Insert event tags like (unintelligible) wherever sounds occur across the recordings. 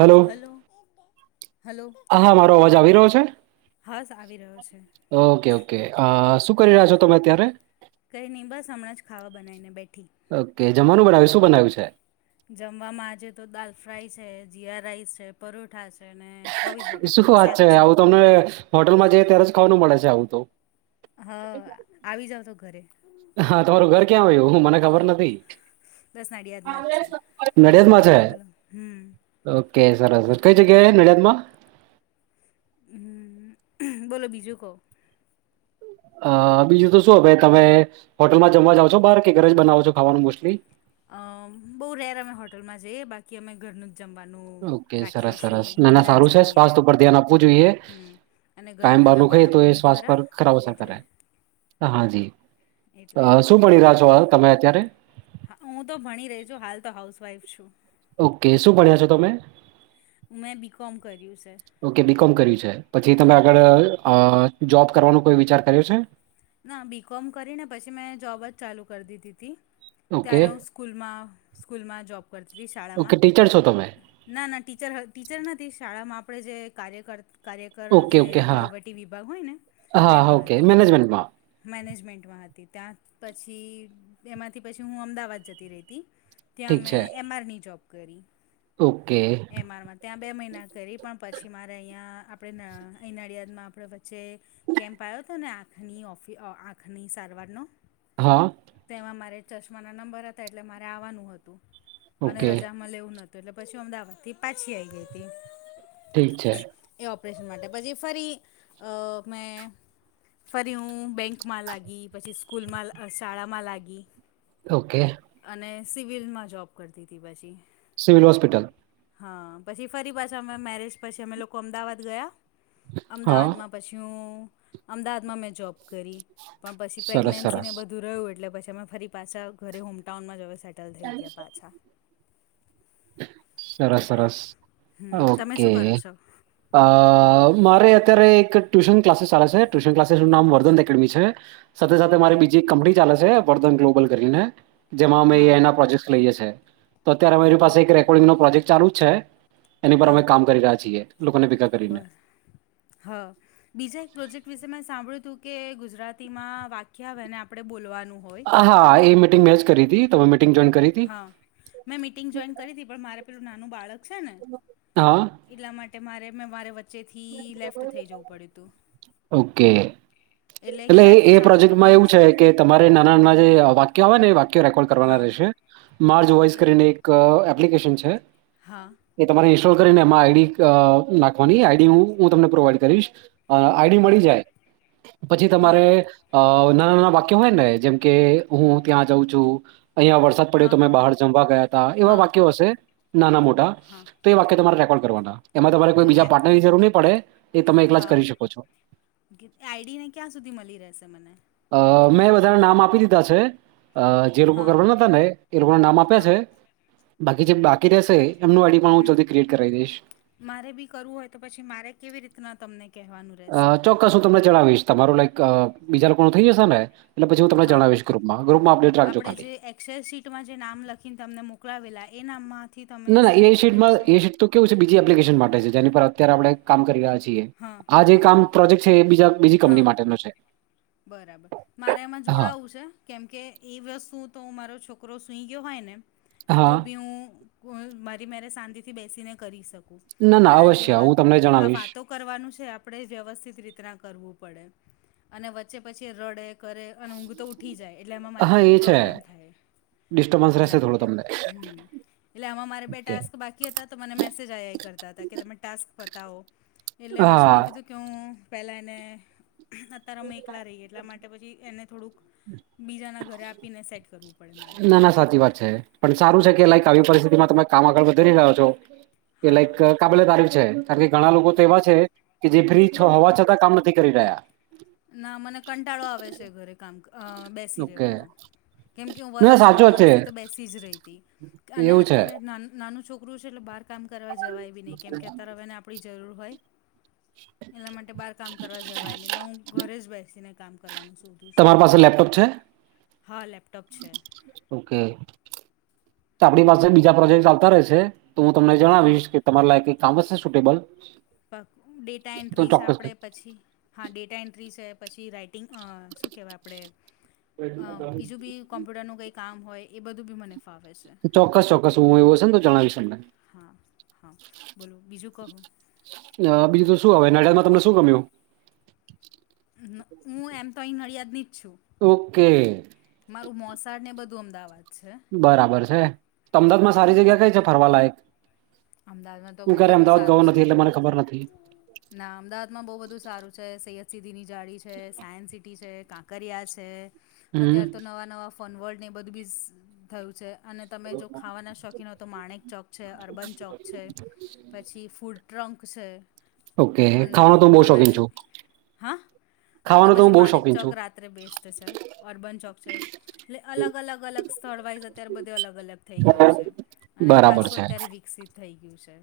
Hello hello hello હાા મારો અવાજ આવી રહ્યો છે. હસ આવી રહ્યો છે ઓકે ઓકે શું કરી રહ્યા છો તમે અત્યારે કંઈ બસ સમણા જ ખાવા બનાવીને બેઠી, ઓકે જમવાનું બનાવ્યું શું બનાવ્યું છે. જમવામાં આજે તો દાલ ફ્રાય છે જીરા રાઇસ છે પરોઠા છે. છે અને કોવીિઝ બટાકાનું શાક છે. મ (unintelligible) હોટલમાં જઈએ ત્યારે જ ખવાનું મળે છે આવું તો હા આવી જાાવ તો ઘરે હા તમારું ઘર ક્યાં આવ્યું હું મને ખબર નથી બસ નડિયાદમાં જ છે નડિયાદમાં છે બોલો બોલો હમ ઓકે સરસ સર કઈ ઓકે જગ્યાએ નડ્યાતમાં બોલો બીજું કહો અ બીજું તો શું ભાઈ તમે હોટલમાં જમવા જઓ છો બાર કે ઘરે જ બનાવો છો ખાવાનું મોસલી અ બહુ રેર અમે હોટેલમાં જએ બાકી અમે ઘરનું જ જમવાનું ઓકે રાખીએ સરસ છીએ સરસ નાના ઘરે જ સારું છે જમીએ એમ સ્વાસ્થ્ય ઉપર ધ્યાન આપવું જોઈએ. હમ અને ઘરે કાયમ નાના બારનુ ખાઇએ તો બાળકો એ બી શ્વાસ ખરા પર ખરાબ અસર એટલે કરાય હા જી એટલે શું મળી રહ્યા છો તમે અત્યારે હા હું તો ભણી રહી છુ હાલ તો હાઉસવાઈફ છું ઓકે શું ભણ્યા છો તમે મેં બી કોમ કર્યું છે. ઓકે બી કોમ કર્યું છે પછી તમે હા આગળ અ જોબ કરવાનો કોઈ વિચાર કર્યો છે. ના બી કોમ કરીને પછી મેં જોબ જ ચાલુ કરી દીધી હતી ઓકે ત્યારે હું સ્કૂલમાં સ્કૂલમાં જોબ કરતી હતી ઓકે શાળામાં ટીચર છો તમે ના ના ટીચર ટીચર નથી શાળામાં આપણે જે કાર્યક કાર્યકર ઓકે જે ઓકે હા વહીવટી વિભાગ હોય ને તેમાં હતી બનપ (unintelligible) મેનેજમેન્ટમાં હતી ત્યાં પછી એમાંથી પછી હું અમદાવાદ જતી રહીતી ઠીક ત્યાં છે મેં એમઆર ની જોબ કરી ઓકે એમઆરમાં ત્યાં બે મહિના કરી પણ પછી મારે અહીંયા આપણે અહી નળિ નળિયાદમાં આપણે જે કેમ્પ આવ્યો હતો ને આંખની ઓફિ આંખની સારવારનો હા. તેમાં મારે ચશ્માના નંબર હતા એટલે મારે આવાનું હતું અને ઓકે રજામાં મલે એવુન તો એટલે પછી અમદાવાદથી પાછી આવી ગઈ હતી ઠીક છે એ ઓપરેશન માટે પછી ફરી અ મેં ફરી હું બેંકમાં લાગી પછી સ્કૂલમાં શાળામાં લાગી ઓકે અને સિવિલમાં જોબ કરતી હતી પછી સિવિલ હોસ્પિટલ હા પછી ફરી પાછા અમે મેરેજ પછી અમે લોકો અમદાવાદ ગયા હા અમદાવાદમાં પછી હું અમદાવાદમાં મેં જોબ કરી પણ પછી સરસ પ્રેગ્નેન્સી સરસ ને બધું રહ્યું એટલે પછી અમે ફરી પાછા ઘરે હોમટાઉનમાં જવા સેટલ થઈ ગયા પાછા સરસ એટલે સરસ હમ તમે ઓકે શું કરો છો અ મારે અત્યારે એક ટ્યુશન ક્લાસીસ ચાલે છે ટ્યુશન ક્લાસીસનું નામ વર્ધન એકેડમી છે. સાથે સાથે ઓકે મારી બીજી એક કંપની ચાલે છે વર્ધન ગ્લોબલ કરીને જેમાં અમે હા એઆઇના પ્રોજેક્ટ લઈએ છી તો અત્યારે મારી પાસે ઓકે પ્રોજેક ચાલુ છે એની પર અમે કામ કરી રહ્યા છીએ ભેગા કરીને. બર હા બીજા એક પ્રોજેક્ટ વિશે મે સાંભળ્યું હતું કે ગુજરાતીમાં વાક્યા આવે આપણે બોલવાનું હોય હા એ મિટિંગ મે જ કરી હતી તમે મિટિંગ જોઈન કરી હતી? હા મેં મિટિંગ જોઈન કરી હતી પણ મારે પેલું નાનું બાળક છે ને હા એટલા માટે મારે મેં મારે વચ્ચેથી લેફ્ટ થઈ જવું પડ્યું હતું ઓકે. એટલે એટલે ક્યારથી એ ચાલુ પ્રોજેક્ટમાં થવાનું એવું છે કે તમારે નાના નાના જે વાક્ય આવે ને એ વાક્ય રેકોર્ડ કરવાના હા રહેશે મા વોઈસ ઓકે કરીને એક એક એપ્લિકેશન છે. હા. એ તમારે ઇન્સ્ટોલ કરીને એમાં આઈડી નાખવાની આઈડી હ હું તમને પ્રોવાઈડ કરીશ અ આઈડી હા મળી જાય પછી હા હા તમારે અ નાના નાના વાક્ય હોય ને જેમ કે હું ત્યાં જાઉં છું. અહિયાયા વરસાદ પડ્યો તો મેં હા બહાર હા જમવા ગયા ત એવા હા વાક્યો હશે નાના મોટા હા તો એ વાક્ય તમારે રેકોર્ડ કરવાના એમાં તમારે તો કોઈ એ બીજા ની જરૂર નહી પડે એ તમે એકલા જ કરી શકો છો આઈડી ને ક્યાં સુધી મળી રહેશે મને અ મેં વધારે નામ આપી દીધા છે અ જે લોકો હા કરવા ન હતાતા ને એ લોકોને નામ આપ્યા હા છે. બાકી જે બાકી રહેશે એમનું આડી પણ હું હમ જલ્દી ક્રિએટ કરાવી દઈશ. મારે બી કરવું હોય તો પછી મારે કેવી રીતના તમને કહેવાનું રહેશે? કશું તમને જણાવીશ તમારું લાઈક બીજા લોકો થઈ જશે ને પછી હું તમને હા જણાવીશ ગ્રુપમાં. ગ્રુપમાં અપડેટ રાખજો આપણે ખાલી. જે એક્સ એલ સીટમાં જે નામ લખીને તમને મોક લાવેલા એ નામમાંથી તમે ના, ના એ સિલેક્ટ કર્યા? એ શીટમાં છે તો કેવું છે બીજી એપ્લિકેશન માટે છે જેની પર અત્યારે આપણે કામ કરી રહ્યા છીએ હા આ જે હા કામ પ્રોજેક્ટ છે એ બીજા બીજી હા કંપની માટેનો છે. બરાબર મારે એમાં હા, જોડાવું છે કેમકે એ વસ્તુ તો હું મારો છોક છોકરો સૂઈ ગયો હોય ને હા. તો બી હું મારી મેરે શાંતિથી બેસીને કરી શકું. ના, ના પણ આ જે અવશ્ય હું તમને વાત જણાવીશ. વાતો કરવાનું છે આપણે વ્યવસ્થિત રીતના કરવું પડે અને વચ્ચે પછી રડે કરે અને ઊંઘતો ઉઠી જાય એટલે એમાં મારે હા, એ થોડી છે પ્રોબ્લેમ થાય. ડિસ્ટર્બન્સ રહેશે એટલા થોડું માટે તમને. હમ એટલે આમાં મારે બે ઓકે. ટાસ્ક બાકી તો મને મેસેજ આ કરતા હતા કે તમે ટાસ્ક પતાવો એટલે પછી હા, મેં કીધું કે પહેલાં એને અતાર અમે એકલા રહીએ એટલા માટે પછી એને થોડુંક બીજાના ઘરે આપીને સેટ કરવું પડે મારે. ના, ના સાચી વાત છે. પણ સારું છે કે એટલે લાઈક આવી પરિસ્થિતિમાં તમે કામ આગળ વધી રહ્યા છો કે હા લાઈક કાબલિયત તારીફ છે. કારણ કે ઘણા લોકો તો એવા છે કે જે ફ્રી હા હોવા છતાં કામ નથી કરી રહ્યા. ના મને કંટાળો આવે છે ઘરે કામ અ બેસી ઓકે રહેેવાનો કેમકે હું ના વરસ દોઢ સાચો છે વરસથી તો બેસી જ રહી હતી અને એવું છે અત્યારે નાનું છોક ક છે એટલે બાર કામ કરવા જવાય બી નહી કેમ કે અત્યારે હવેને આપણી જરૂર હોય. એલા માટે બાર કામ કરવા જવાય ને એટલે હું ઘરે જ બેસીને કામ કરવાનું છું તમારી પાસે લેપટોપ છે? હા લેપટોપ છે. ઓકે આપણી એટલે પાસે બીજા પ્રોજેક્ટ ચાલતા રહેશે તો હું તમને હા જણાવીશ કે તમારા લાયક કઈ કામ હશે સુટેબલ પ ડેટા તો એન્ટ્રી છે ચોક્કસ આપણે કહીશ. પછી હા ડેટા એન્ટ્રી છે પછી રાઈટ શું કહેવાય આપણેે અ બીજું બી કોમ્પ્યુટરનું કંઈ કામ હોય એ બધું બી મને ફાવે છે. ચોક્કસ ચોક્કસ હું એવું હશેને તો જણાવીશ તમને હા હા બોલો બીજું કહો. બીજું તો શું હવે નડિયાદમાં તમને શું ગમ્યું? હું એમ તો અહીં નડિયાદની જ છું. ઓકે! મારું મોસાડ ને બધું અમદાવાદ. છે બરાબર છે તો અમદાવાદ માં એટલે સારી હું જગ્યા કઈ છે ફરવાલાયક? અમદાવાદમાં તો હું બહુ ક્યારે બધું અમદાવાદ ગઉ સારું છે નથી એટલે મને ખબર નથી. ના અમદાવાદમાં બહુ બધું સારું છે સૈયદ સિદિ ની જાળી છે સાયન્સ સિટી છે કાં કર્યા છે હમ અત્યારે તો નવા નવા ફોન વર્લ્ડની બધું બી થયું છે અને તમે જો ખાવાના શોખીન હોય તો માણેક ચોક છે અર્બન ચોક છે પછી ફૂડ ટ્રંક છે. ઓકે અને ખાવાનો તો હું બહુ તમારે શોખીન જો, છું હા, તો તો ખાવાનો હું પછી બહુ માણેક શોખીન ચોક છું રાત ત્રે બેસ્ટ છે, અર્બન ચોક છે, એટલે અલગ અલગ અલગ સ્થળવાઈઝ અત્યારે બધે અલગ અલગ થઈ ગયું છે અને બરાબર ખાસું છે અત્યારે વિકસિત થઈ ગયું છે.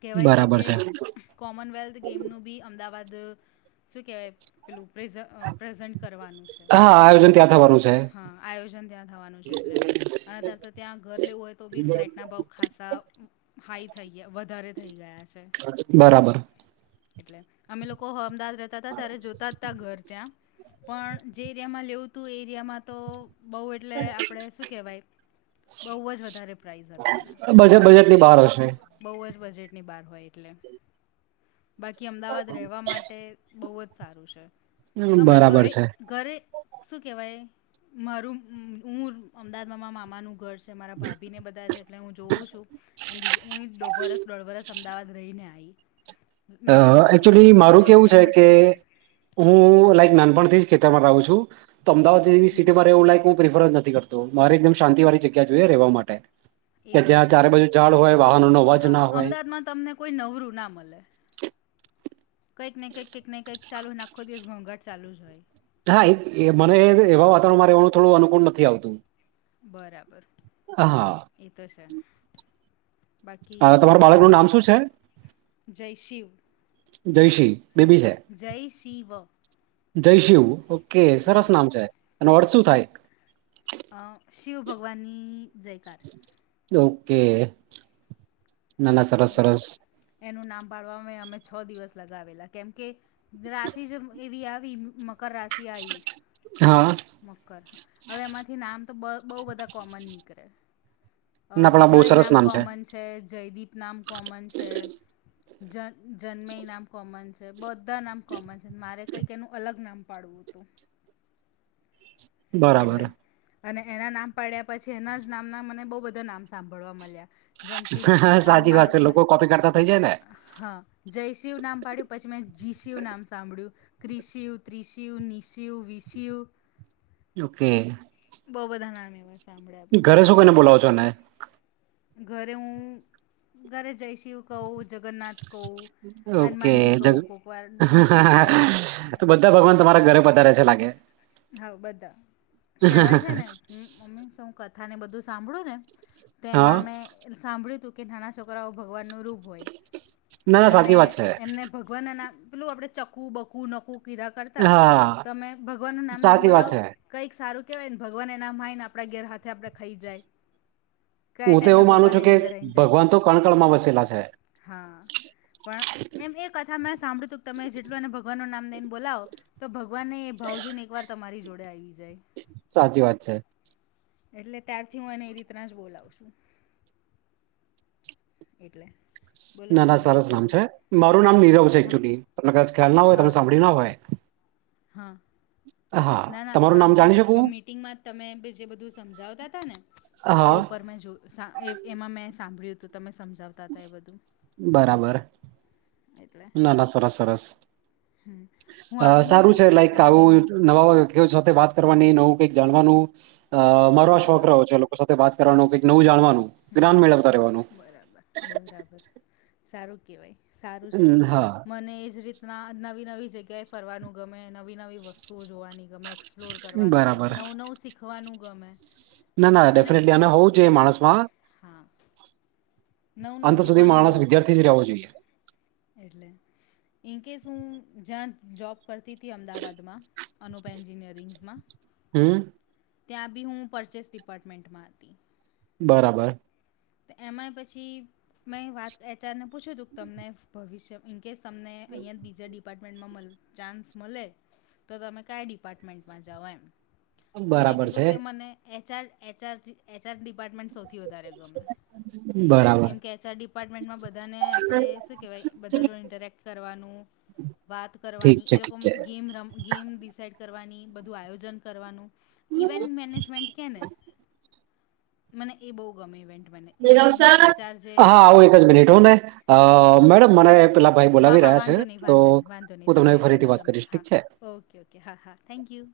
કહેવાય છે કે કોમનવેલ્થ ગેમનું બી અમદાવાદ શું કહેવાય પેલું પ્રેઝ પ્રેઝન્ટ કરવાનું છે. હા આયોજન ત્યાં થવાનું છે હા આયોજન ત્યાં થવાનું છે એટલે અને અતાર તો ત્યાં ઘર લેવું હોય તો બી ફ્લેટના ભાવ ખાસા હાઈ થઈ ગયા વધારે થઈ ગયા છે. બરાબર એટલે અમે લોકો હમદા જતાતા ત્યારે જોતાજ તા ઘર ત્યાં પણ જે એરિયામાં લેવુંતું એ એરિયામાં તો બહુ એટલે આપણે શું કહેવાય, બહુ જ વધારે પ્રાઇઝ હતા એના ભાવ. લી બાર હશે બહુ જ બજેટની બહાર હોય એટલે, બાકી અમદાવાદ રહેવા માટે બહુ જ સારું છે, તમે બરાબર ઘરે છે ઘરે શું કહેવાય, મારું હું અમદાવાદમાં મારા મામાનું ઘર છે, મારા ભાભી ને બધા છે, એટલે હું જોઉં છું. અને બીજું હુઇ ડો વરસ દોઢ વરસ અમદાવાદ રહીને આઈ. અ એકચુલી મારું કેવું છે કે એટલે હું લાઈક નાનપણથી જ ખેતરમાં રહું છું, તો અમદાવાદ જેવી હમ સિટીમાં રહેવું લાઈક હુ પ્રિફરજ નથી કરતો, મારે એકદમ શાંતિ વાળી જગ્યા જોઈએ રહેવા માટે. એ કે તો જ્યાં છે ચારે બાજુ ઝાડ હોય, વાહનો નો અવાજ ના હોય. માં તમને કોઈ નવરું ના મળે. કંઈકને કેક કેક ને કેક ચાલુ ને આખો દિવસ ઘોંઘાટ ચાલુ જ હોય. થાય, એ મને એવા હા વાતાવરણ માં રહેવાનું થોડું અનુકૂળ નથી આવતું. બરાબર, હા એ તો છે. બાકી આ તમારા બાળક નું નામ શું છે? જયશિવ જયશી બેબી છે, શિવ જયશિવ ઓકે હા સરસ નામ છે. એનો અર્થ શું થાય? અ શિવ ભગવાનની જયકાર ઓકે, ના ના સરસ એટલે સરસ એનું નામ પાડવાવામાં મે અમે છ દિવસ લગાવેલા કેમ કે રાશિજ એવી આવી મકર રાશિ આઈ. હા મકર, હવે એમાંથી નામ તો બ બહુ બધા કોમન નીકળે. અ ના પણ આ બહુ જય સરસ નામ કોમન છ છે, જયદીપ નામ કોમન છે, જન જન્મય નામ કોમન છે, બધ ધા નામ કોમન છે, મારે કંઈક એનું અલગ નામ પાડવું હતું. બરાબર એટલે, અને એના નામ પાડ્યા પછી એનાજ નામના મને બહુ બધા નામ સાંભળવા મળ્યા. જેમ કીદ સાચી વાત અનુમારું છે મે લોકો કોપી કરતા થઈ જાય ને અ હા, જયશિવ નામ પાડ્યું, પછી મેં જીશિવ નામ સાંભળ્યું. ક્રિશિવ, ત્રીશિવ, નીશિવ, વિશિવ ઓકે બહુ બધા નામ એવા છે. ઘરે શું કઈને બોલાવો છો એને? ઘરે હું, ઘરે જય શિવ કહું જગન્નાથ કહુ, ઓકે હનુમાનજી કહું જગ કોક વાર દિકુ કહુ તો બધા ભગવાન તમારા ઘરે પધારે છે લાગે. હા બધાય, કેહેવાય છે ને મમ્મી શૌ કથા ને બધું તો સાંભળ્યુંને હા તેમાં મેં સાંભળ્યું તું કે નાના છો કરાઓ ભગવાનનું રૂપ હોય, ના ના તમે સાચી વાત છે એમને ભગવાનના નામ, પેલું આપણે ચખ્ખું, બકું, નકું, કીધા કરતા હા તમે ભ નામ દઈન સાચી વાત બોલાવ, છે કઈક સારું કેહેવાય ને ભગવાન એ નામ માય ને આપડા ઘેર હાથે આપડે ખાઈ જાય. કયા હું તો ટાઈમે એવું માનું ભગવાન છું કે એની અંદર આવી જાય ભગવાન તો કણકણમાં વસેલા છે. હા. પણ એમ એ કથા મેં સાંભળ્યું તું તમે જેટલું એને ભગવાન નું નામ લઈને બોલાવો તો ભગવાનને ભાવજૂને એકવાર તમારી જોડે આવી જાય. સાચી વાત છે. એટલે ત્યારથી હું એને એ રીતના જ બોલાવ છું. એટલે. બોલો ના બોલો ના બીજું સરસ નામ કહો છે, મારું નામ નીરવ છે હા એકચ્યુલી તમને કદાચ ખ્યાલ ના હોય તમ હા સાંભળી ના હોય. હા, હા ના ના તમારું નામ સાંભળ્યું જાણી છે શકું મી ટીમમાં તમે જે બધું સમજાવતા હતા ને એ હા ઉપર મેં જો સા એ એમાં મેં સાંભળ્યું હતું તમે સમજાવતા હતા એ બધું. બરાબર. એટલે ના ના સરસ સરસ, હમ હું અ આવીને સારું ગઈ છે હતી લાઈક આવું એકેડમીમાં નવા હોય લોકો સાથે વાત કરવાની, નવું કઈક જાણવાનું અ મારો શોખ હા રહ્યો છે. સાથે વાત કરવાનું કઈક નવું જાણવાનું. હમ્મ, જ્ઞાન મેળવતા રહેવાનું. બરાબર બરાબર, સારું કહેવાય. સારું છે, હમ્મ હા મને એજ રીતના નવી નવી જગ્યાએ ફરવાનું ગમે, નવી નવી વસ્તુઓ જોવાની ગમે, એક્સપ્લોર કરવાનું ગમે, બરાબર નવું નવું શીખ લખવાનું ગમે. ના ના ડેફિનેટલી અને હોવું જોઈ માણસ માં. હા, નવું અંત નવું સુધી શીખવાનો બહુ માણસ શોખ વિદ્યાર્થી જ છે. રહેવો જોઈએ. એટલે. ઇન કેસ હું જ્યાં જોબ કરતી હતી અમદાવાદમાં. અનોપ એન્જિનિયરિંગ્સમાં. હમ્મ. ત્યાં બી હું પરચેસ ડિપાર્ટમેન્ટમાં હતી. બરાબર. તો એમાંય પછી મેં વાત એચ આરને પૂછ્યું હતું કે તમને ભવિષ્ય ઇનકેસ તમને અહીંયા જ બીજા ડિપાર્ટ મેન્ટમાં ચાન્સ મળે તો તમે કયા ડિપાર્ટમેન્ટમાં જાઓ એમ. તો મેં બરાબર કીધું છે કે મને H R H R H R department સૌથી વધારે ગમે. બરાબર કેમ કે એ ચાર ડિપાર્ટમેન્ટમાં બધાને આપણે શું કહેવાય બધા જોડે ઇન્ટરેક્ટ કરવાનું વાત ઠીક કરવાની છે એ લોકો ઠીક છે ગેમ રમ ગેમ ડિસાઈડ કરવાની બધું આયોજન કરવાનું. ઇવેન્ટ મેનેજમેન્ટ કે ને, મને એ બહુ ગમે ઇવેન્ટ મેનેજ હા આવું એક જ મિનિટ હું ને મેડમ મને પેલા ભાઈ હા બોલાવી હા રહ્યા છે વાંધો નહીં તો વાંધો નહીં વાંધો નહીં હું તમને તમે ફરીથી તમે વાત તમે કરીશ હા ઠીક છે. ઓકે ઓકે હા હા થેન્ક યુ.